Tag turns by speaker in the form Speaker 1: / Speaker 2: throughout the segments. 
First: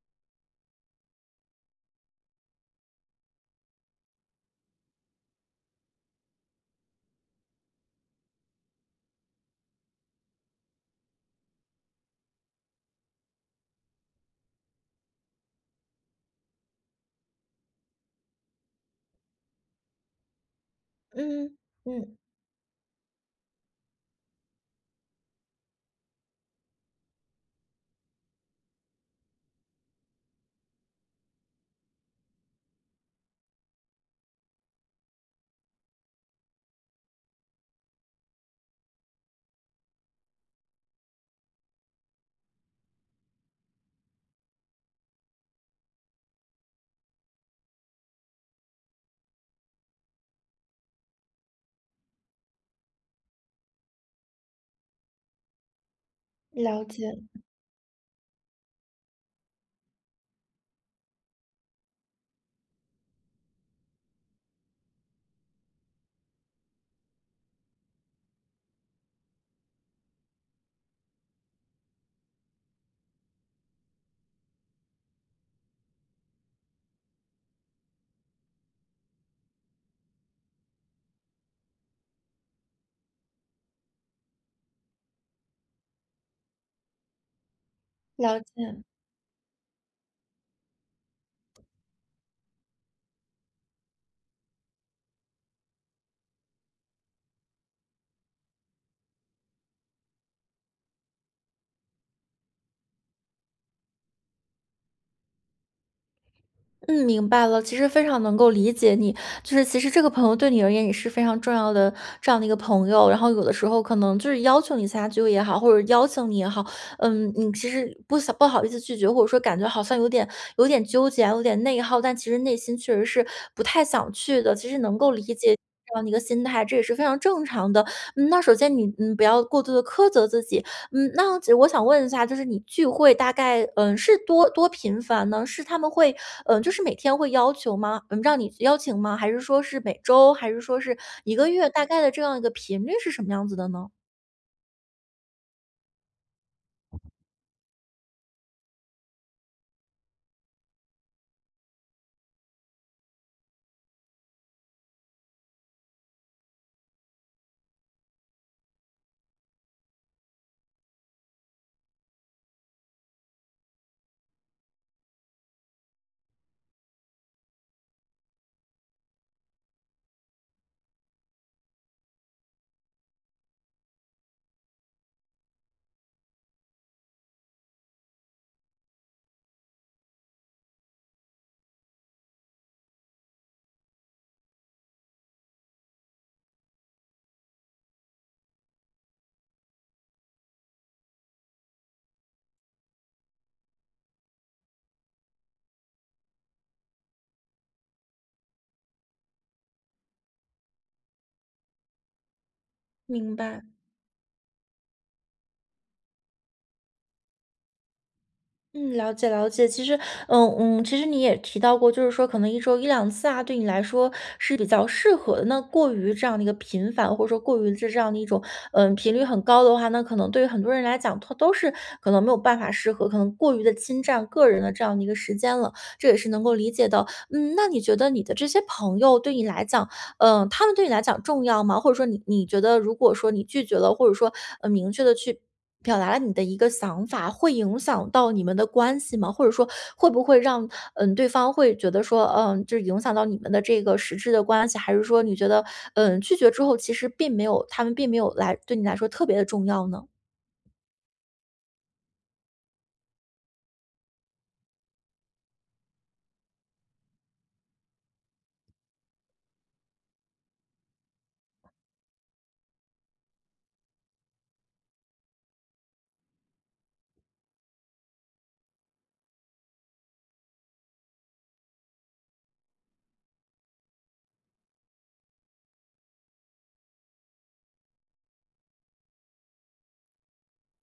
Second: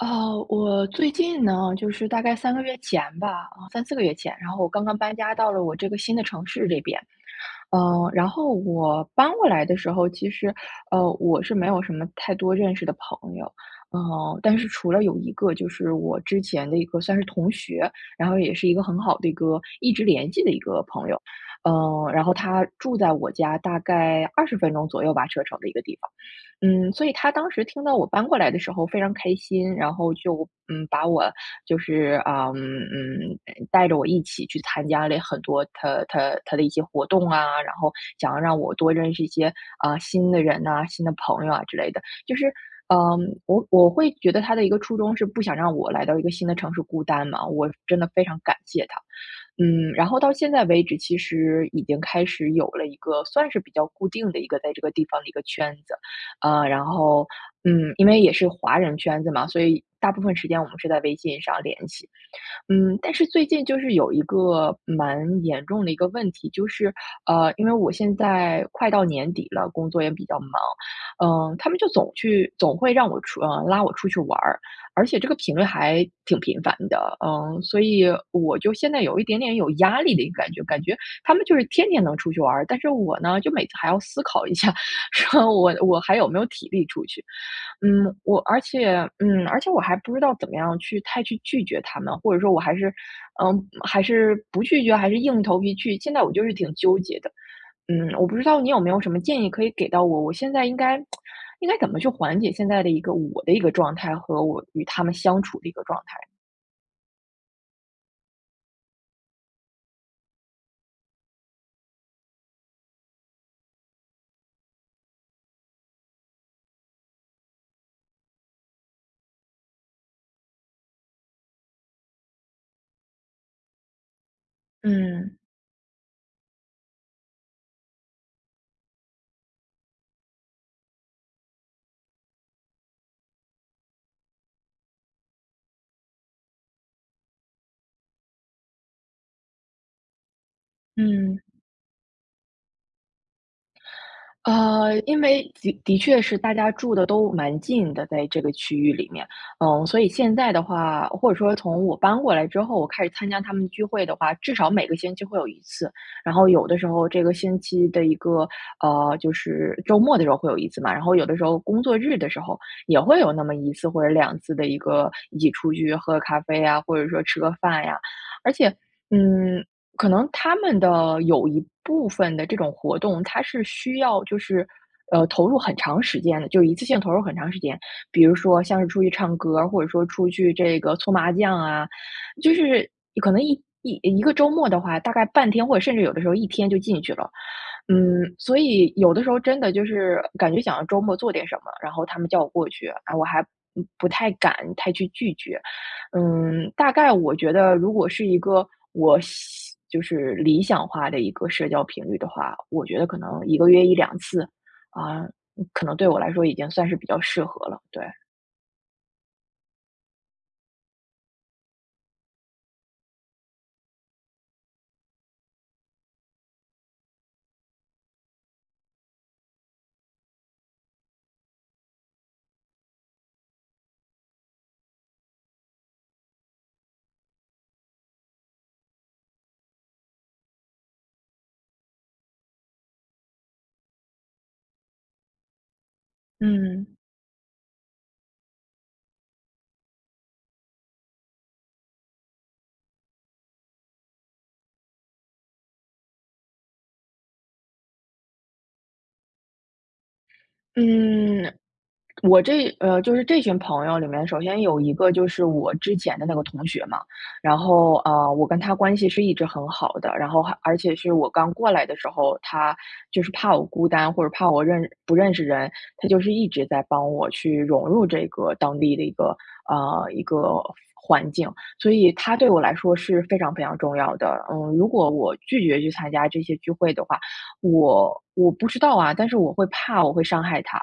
Speaker 1: 呃，我最近呢，就是大概3个月前吧，啊，34个月前，然后我刚刚搬家到了我这个新的城市里边。呃，然后我搬过来的时候，其实，呃，我是没有什么太多认识的朋友，呃，但是除了有一个就是我之前的一个算是同学，然后也是一个很好的一个一直联系的一个朋友。
Speaker 2: 嗯。
Speaker 1: 呃，
Speaker 2: 嗯。
Speaker 1: 然后他住在我家大概20分钟左右吧，车程的一个地方。嗯，所以他当时听到我搬过来的时候非常开心，然后就，嗯，把我就是，啊，嗯，嗯带着我一起去参加了很多他他他的一些活动啊，然后想要让我多认识一些，啊，新的人呐、新的朋友啊之类的。就是，嗯，我我会觉得他的一个初衷是不想让我来到一个新的城市孤单嘛，我真的非常感谢他。嗯，然后到现在为止，其实已经开始有了一个算是比较固定的一个在这个地方的一个圈子，啊，然
Speaker 2: 了解。
Speaker 1: 后，嗯，因为也是华人圈子嘛，所以大部分时间我们是在微信上联系。嗯，但是最近就是有一个蛮严重的一个问题，就是，呃，因为我现在快到年底了，工作也比较忙，嗯，他们就总去总会让我出呃，拉我出去玩儿，而且这个频率还挺频繁的，嗯，所以我就现在有一点点有压力的一个感觉，感觉他们就是天天能出去玩儿。但是我呢，就每次还要思考一下说：“我我还有没有体力出去。”嗯，
Speaker 2: 了
Speaker 1: 我，而
Speaker 2: 解。
Speaker 1: 且嗯，而且我还不知道怎么样去太去拒绝他们，或者说我还是，呃，还是不拒绝，还是硬着头皮去？现在我就是挺纠结的，嗯，我不知道你有没有什么建议可以给到我，我现在应该 应该怎么去缓解现在的一个我的一个状态和我与他们相处的一个状态。
Speaker 2: 嗯，明白了，其实非常能够理解你。就是其实这个朋友对你而言也是非常重要的这样的一个朋友，然后有的时候可能就是要求你参加聚会也好，或者邀请你也好，嗯，你其实不想不好意思拒绝，或者说感觉好像有点有点纠结啊、有点内耗，但其实内心确实是不太想去的，其实能够理
Speaker 1: 嗯。
Speaker 2: 解你这样的一个心态，这也是非常正常的。嗯，那首先你，嗯，不要过度地苛责自己，嗯，那我只我想问一下，就是你聚会大概，嗯，是多多频繁呢？是他们会，嗯，就是每天会要求吗？嗯，让你邀请吗？还是说是每周，还是说是一
Speaker 1: 嗯。
Speaker 2: 个月，大概的这样一个频率是什么样子的呢？
Speaker 1: 呃，因为的的确是大家住得都蛮近的，在这个区域里面，嗯，所以现在的话，或者说从我搬过来之后，我开始参加他们聚会的话，至少每个星期会有1次。然后有的时候这个星期的一个，呃，就是周末的时候会有1次嘛，然后有的时候工作日的时候也会有那么1次或者2次的一个一起出去喝个咖啡呀，或者说吃个饭呀。而且，嗯，可能他们的有一部分的这种活动，它是需要就是，呃，投入很长时间的，就一次性投入很长时间，比如说像是出去唱歌儿，或者说出去这个搓麻将啊，就是可能一一一个周末的话，大概半天或者甚至有的时候一天就进去了。嗯，所以有的时候真的就是感觉想要周末做点什么，然后他们叫我过去，唉，我还不太敢太去拒绝。嗯，大概我觉得如果是一个我想就是理想化的一个社交频率的话，我觉得可
Speaker 2: 明
Speaker 1: 能1
Speaker 2: 白。
Speaker 1: 个月1-2次，啊，可能对我来说已经算是比较适合了，对。
Speaker 2: 嗯，了解了解。其实嗯嗯，其实你也提到过，就是说可能一周1-2次啊对你来说是比较适合，那过于这样的一个频繁，或者说过于这这样的一种，呃频率很高的话，那可能对于很多人来讲，他都是可能没有办法适合，可能过于地侵占个人的这样的一个时间了，这也是能够理解的。嗯，那你觉得你的这些朋友对你来讲，呃，他们对你来讲重要吗？或者说你你觉得如果说你拒绝了，或者说，嗯，明确地去表达了你的一个
Speaker 1: 嗯。
Speaker 2: 想法，会影响到你们的关系吗？或者说，会不会让嗯，对方会觉得说，呃这影响到你们的这个实质的关系，还是说你觉得，呃，拒绝之后其实并没有他们并没有来对你来说特别地重要呢？
Speaker 1: 嗯，我这呃，就是这群朋友里面，首先有一个就是我之前的那个同学嘛。然后，呃，我跟他关系是一直很好的，然后还而且是我刚过来的时候，他就是怕我孤单，或者怕我认不认识人，他就是一直在帮我去融入这个当地的一个，呃，一个环境，所以他对我来说是非常非常重要的，嗯。如果我拒绝去参加这些聚会的话，我我不知道啊，但是我会怕我会伤害他。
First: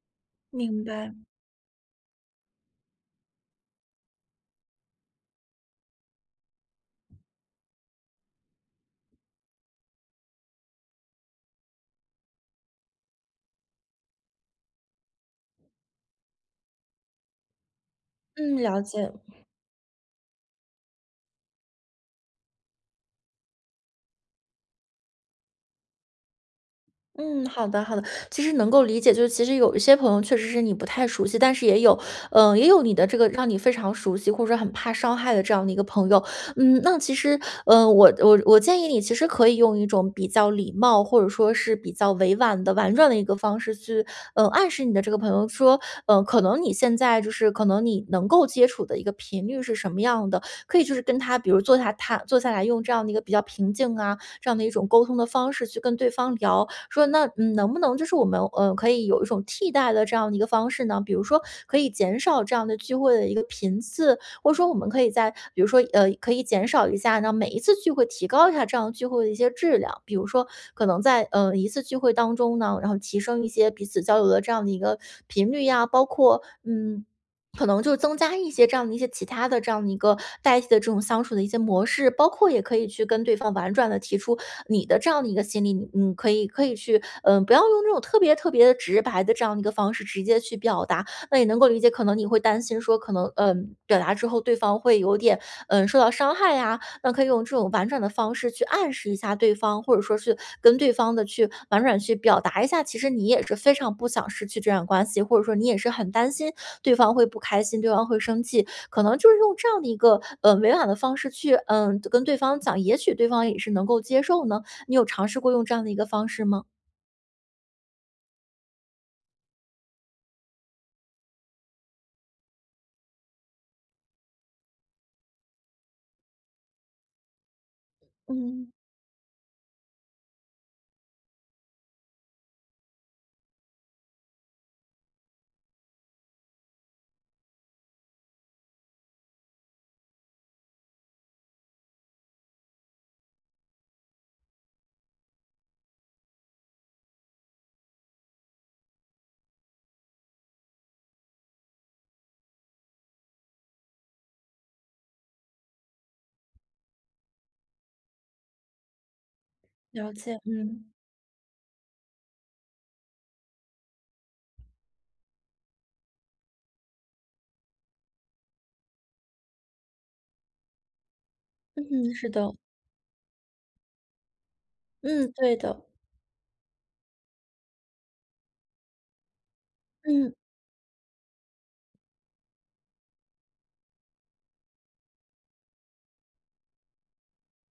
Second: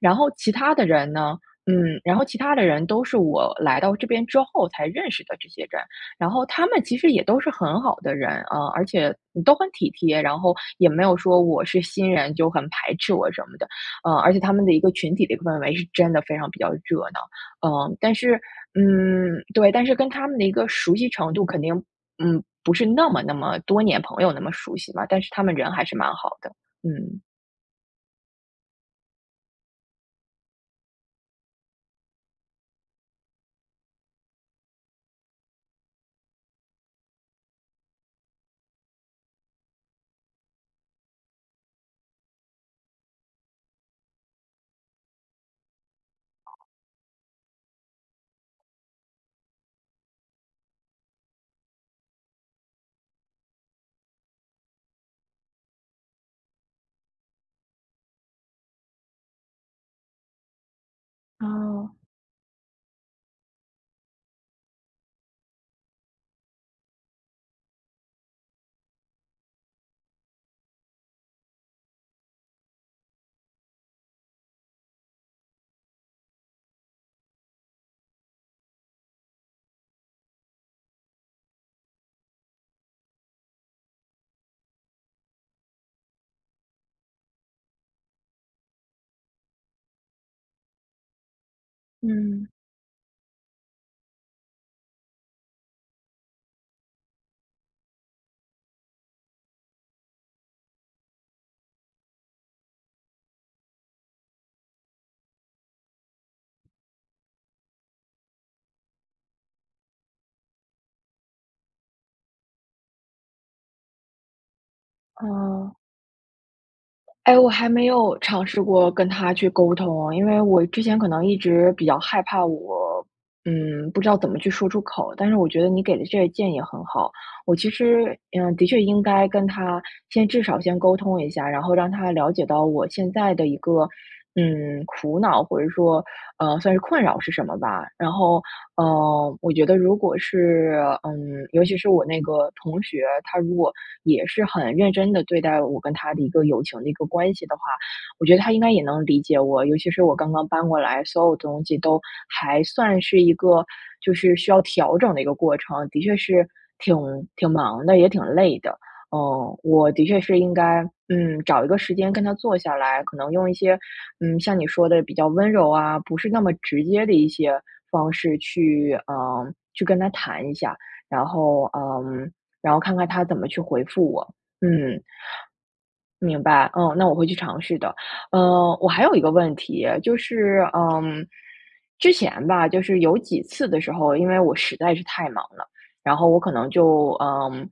Speaker 1: 然后其他
Speaker 2: 明
Speaker 1: 的人
Speaker 2: 白。
Speaker 1: 呢，嗯然后其他的人都是我来到这边之后才认识的这些人，然后他们其实也都是很好的人，呃，而且都很体贴，然后也没有说我是新人，就很排斥我什么的，嗯。而且他们的一个群体的氛围是真的非常比较热闹。嗯但是
Speaker 2: 嗯，了解。
Speaker 1: 嗯，对但是跟他们的一个熟悉程度肯定嗯，不是那么那么多年朋友那么熟悉吧，但是他们人还是蛮好的，嗯。
Speaker 2: 嗯，好的好的，其实能够理解。就是其实有一些朋友确实是你不太熟悉，但是也有，呃也有你的这个让你非常熟悉或者说很怕伤害的这样的一个朋友，嗯，那其实，呃，我我我建议你其实可以用一种比较礼貌，或者说是比较委婉的、婉转的一个方式去，呃，暗示你的这个朋友说：呃，可能你现在就是可能你能够接触的一个频率是什么样的。可以就是跟他比如坐下他坐下来用这样的一个比较平静啊，这样的一种沟通的方式去跟对方聊，说：“那，嗯，能不能就是我们，呃，可以有一种替代的这样的一个方式呢？比如说可以
Speaker 1: 哦。
Speaker 2: 减少这样的聚会的一个频次？或者说我们可以在比如说，呃，可以减少一下那每一次聚会提高一下这样聚会的一些质量。”比如说可能在，呃，一次聚会当中呢，然后提升一些彼此交流的这样的一个频率呀，包括嗯，可能就增加一些这样的一些其它的这样的一个代替的这种相处的一些模式，包括也可以去跟对方婉转地提出你的这样的一个心理，你可以可以去，呃不要用这种特别特别直白的这样的一个方式直接去表达。那也能够理解，可能你会
Speaker 1: 嗯。
Speaker 2: 担心说，可能，呃，表达之后对方会有点，呃受到伤害啊，那可以用这种婉转的方式去暗示一下对方，或者说是跟对方的去婉转去表达一下，其实你也是非常不想失去这段关系，或者说你也是很担心对方会不开心，对方会生气。可能就是用这样的一个，呃，委婉的方式去，呃跟对方讲，也许对方也是能够接受呢？你有尝试过用这
Speaker 1: 哦。
Speaker 2: 样的一个方式吗？
Speaker 1: 哎，我还没有尝试过跟他去沟通，因为我之前可能一直比较害怕我，嗯，不知道怎么去说出口，但是我觉得你给的这个建议很好。我其实嗯，的
Speaker 2: 嗯。
Speaker 1: 确应该跟他先至少先沟通一下，然后让他了解到我现在的一个，嗯，苦恼，或者说，呃算是困扰是什么吧。然后，呃我觉得如果是嗯，尤其是我那个同学，他如果也是很认真地对待我跟他的一个友情的一个关系的话，我觉得他应该也能理解我。尤其是我刚刚搬过来，所有东西都还算是一个就是需要调整的一个过程，的确是挺挺忙的，也挺累的。呃，我的
Speaker 2: 了
Speaker 1: 确
Speaker 2: 解，
Speaker 1: 是应该
Speaker 2: 嗯。
Speaker 1: 嗯，找一个时间跟他坐下来，可能用一些嗯，像你说的，比较温柔啊，不是那么直接的一些方式去，呃去跟他谈一下。然后呃，
Speaker 2: 嗯，是的。
Speaker 1: 然后看看他怎么去回复我，嗯。
Speaker 2: 嗯，对的。
Speaker 1: 明白，嗯，那我会去尝试的。呃，我还有一个问题，就
Speaker 2: 嗯。
Speaker 1: 是，嗯之前吧，就是有几次的时候，因为我实在是太忙了，然后我可能就，嗯，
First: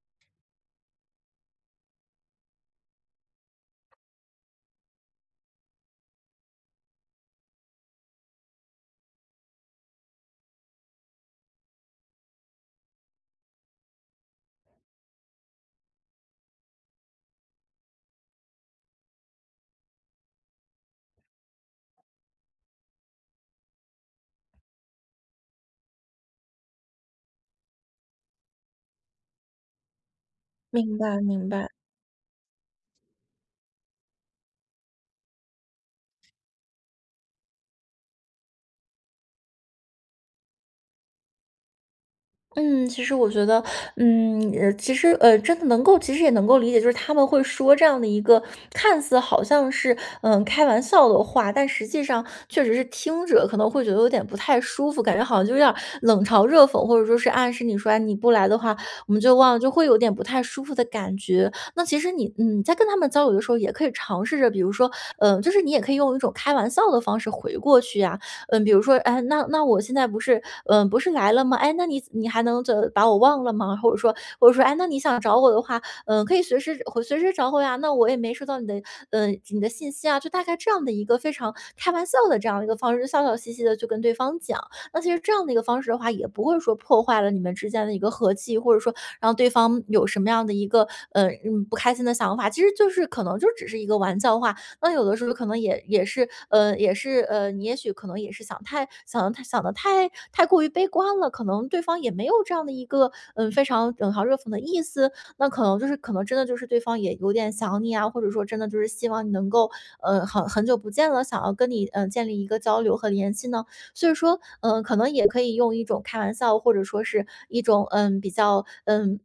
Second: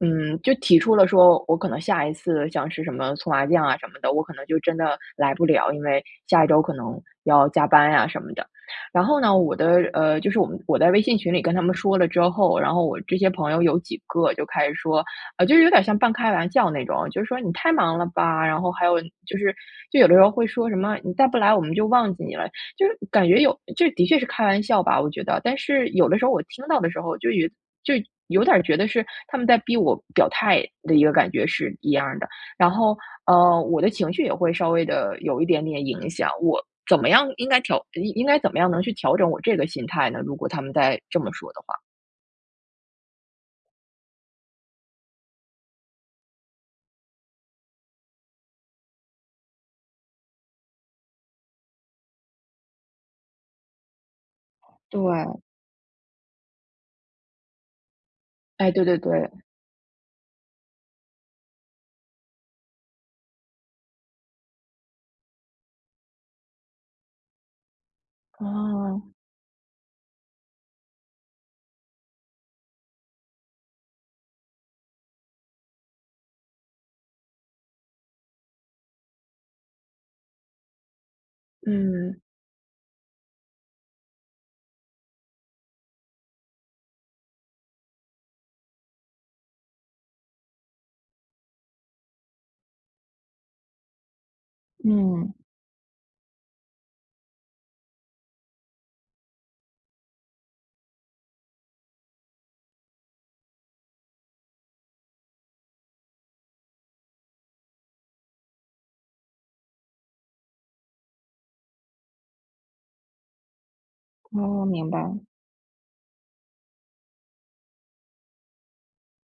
Speaker 1: 嗯，就提出了说，我可能下一次像是什么搓麻将啊什么的，我可能就真的来不了，因为下一周可能要加班呀什么的。然后呢，我的，呃就是我们我在微信群里跟他们说了之后，然后我这些朋友有几个就开始说呃，就是有点儿像半开玩笑那种，就说：“你太忙了吧？“然后还有就是就有的时候会说什么，“你再不来，我们就忘记你了。“就是感觉有这的确是开玩笑吧，我觉得，但是有的时候我听到的时候，就有就有点儿觉得是他们在逼我表态的
Speaker 2: 明
Speaker 1: 一个
Speaker 2: 白
Speaker 1: 感觉
Speaker 2: 明白。
Speaker 1: 是一样儿的。然后，呃，我的情绪也会稍微地有一点点影响，我怎么样应该调应该怎么样能去调整我这个心态呢？如果他们再这么说的话。
Speaker 2: 嗯，其实我觉得，嗯呃，其实，呃，真的能够其实也能够理解，就是他们会说这样的一个看似好像是，嗯，开玩笑的话，但实际上确实是听着可能会觉得有点不太舒服，感觉好
Speaker 1: 对。
Speaker 2: 像就有点儿冷嘲热讽，或者说是暗示你说：“哎，你不来的
Speaker 1: 哎，
Speaker 2: 话，
Speaker 1: 对对
Speaker 2: 我们就
Speaker 1: 对。
Speaker 2: 忘了。”就会有点不太舒服的感觉。那其实你，嗯，你在跟他们交流的时候也可以尝试着，比如说，呃，就是你也可以用一种开玩笑的方式回过去呀。嗯，比如说：
Speaker 1: 哦。
Speaker 2: “哎，那那我现在不是，嗯，不是来了吗？哎，那你你还能怎把我忘了吗？“或者说或者说：”哎，那你想找我的话，嗯，可以随时会随时找我呀，那我也没收到你的，嗯，你的信息啊。“就大概这样的一个非常开玩笑
Speaker 1: 嗯。
Speaker 2: 的这样的一个方式，笑笑嘻嘻地去跟对方讲。那其实这样的一个方式的话，也不会说破坏了你们之间的一个和气，或者说让对方有什么样的一个，呃，嗯，不开心的想法，其实就是可能就只是一个玩笑话。那有的时候
Speaker 1: 嗯。
Speaker 2: 可能也也是，呃，也是，呃，你也许可能也是想太想得太想得太太过于悲观了，可能对方也没有这样的一个，嗯，非常冷嘲热讽的意思，那可能就是可能真的就是对方也有点想你啊，或者说真的就是希望你能够，呃，很很久不见了，想要跟你，嗯，建立一个交流和联系呢？所以说，
Speaker 1: 哦，
Speaker 2: 嗯，
Speaker 1: 明
Speaker 2: 可能
Speaker 1: 白。
Speaker 2: 也可以用一种开玩笑，或者说是一种，嗯，比较，嗯，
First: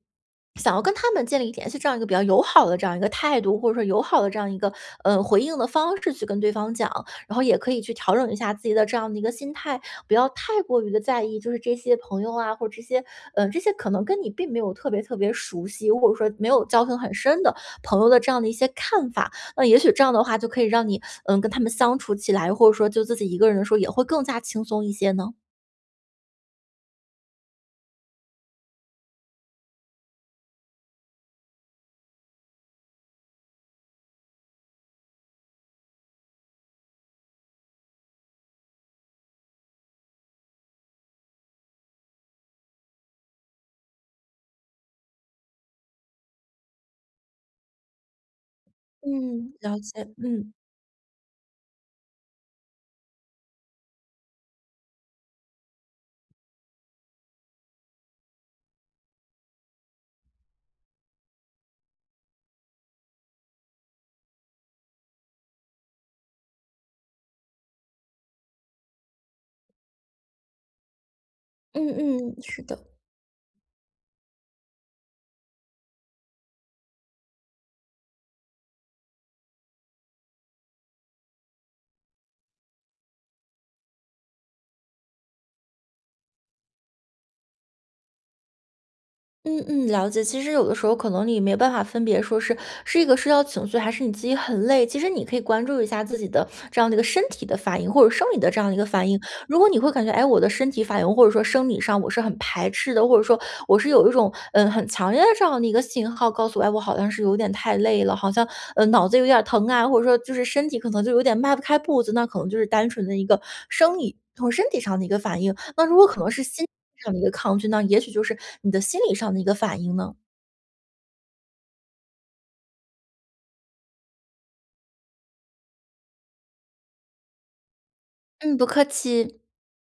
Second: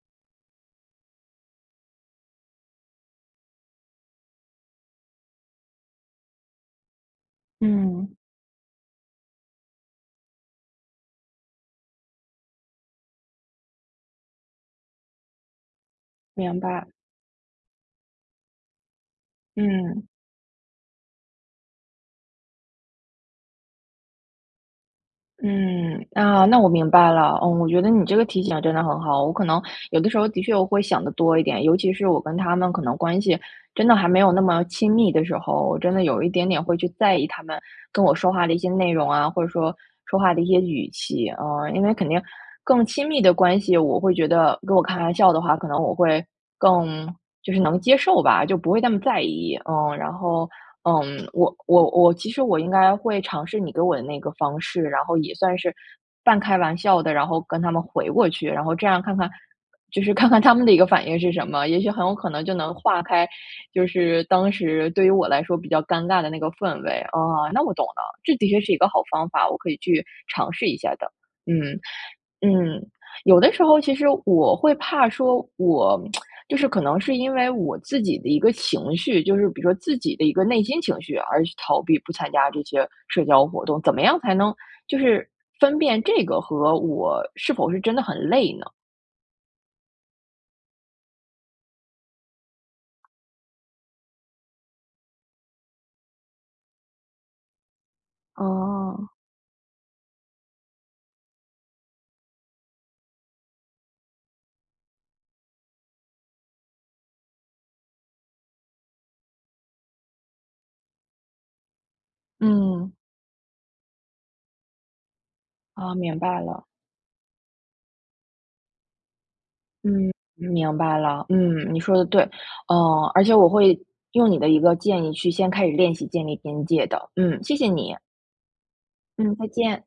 Speaker 2: 想要跟他们建立联系这样一个比较友好的这样一个态度，或者说友好的这样一个，嗯，回应的方式去跟对方讲。然后也可以去
Speaker 1: 嗯。
Speaker 2: 调整一下自己的这样的一个心态，不要太过于地在意，就是这些朋友啊，或者这些，嗯，这些可能跟你并没有特别特别熟悉，如果说没
Speaker 1: 明
Speaker 2: 有交
Speaker 1: 白。
Speaker 2: 情很深的朋友的这样的一些看法。那也许这
Speaker 1: 嗯。
Speaker 2: 样的话就可以让你，嗯，跟他们相处起来，或者说就自己一个人的时候也会更加轻松一些呢？
Speaker 1: 嗯，那那我明白了。嗯，我觉得你这个提醒真的很好，我可能有的时候的确我会想得多一点。尤其是我跟他们可能关系真的还没有那么亲密的时候，我真的有一点点会去在意他们跟我说话的一些内容啊，或者说，说话的一些语气。呃，因为肯定更亲密的关系，我会觉得跟我开玩笑的话，可能我会更就是能接受吧，就不会那么在
Speaker 2: 嗯，
Speaker 1: 意，
Speaker 2: 了
Speaker 1: 嗯。
Speaker 2: 解，
Speaker 1: 然后，
Speaker 2: 嗯。
Speaker 1: 嗯，我我我其实我应该会尝试你给我的那个方式，然后也算是半开玩笑的，然后跟他们回过去，然后这样看看就是看看他们的一个反应是什么。也许很有可能就能化开，就是当时对于我来说比较尴尬的那个氛围。哦，那我懂了，这的确是一个好方法，我可以去尝试一下的。嗯，
Speaker 2: 嗯嗯。是
Speaker 1: 嗯，
Speaker 2: 的。
Speaker 1: 有的时候其实我会怕说，我 就是可能是因为我自己的一个情绪，就是比如说自己的一个内心情绪而去逃避不参加这些社交活动，怎么样才能就是分辨这个和我是否是真的很累呢？
Speaker 2: 嗯嗯，了解。其实有的时候可能你没办法分别说是是一个社交情绪，还是你自己很累，其实你可以关注一下自己的这样的一个身体的反应，或者生理的这样一个
Speaker 1: 哦。
Speaker 2: 反应。如果你会感觉：“哎，我的身体反应或者说生理上我是很排斥的。”或者说我是有一种，嗯，很强烈的这样一个信号告诉我：“哎，我好像是有点太累了，好像，嗯，脑子有点疼啊。”或者说就是身体可能就有点迈不开步子，那可能就是单
Speaker 1: 嗯。
Speaker 2: 纯的一个生理从身体上的一个反应。那
Speaker 1: 哦，
Speaker 2: 如果可
Speaker 1: 明
Speaker 2: 能
Speaker 1: 白
Speaker 2: 是心
Speaker 1: 了。
Speaker 2: 理上的一个抗拒，那也许就是你的心理上的一个反应
Speaker 1: 嗯，
Speaker 2: 呢。
Speaker 1: 明白了。嗯，你说的对。嗯，而且我会，用你的一个建议去先开始练习建立边界的，嗯，谢谢你。
Speaker 2: 嗯，不客
Speaker 1: 嗯，
Speaker 2: 气。
Speaker 1: 再见。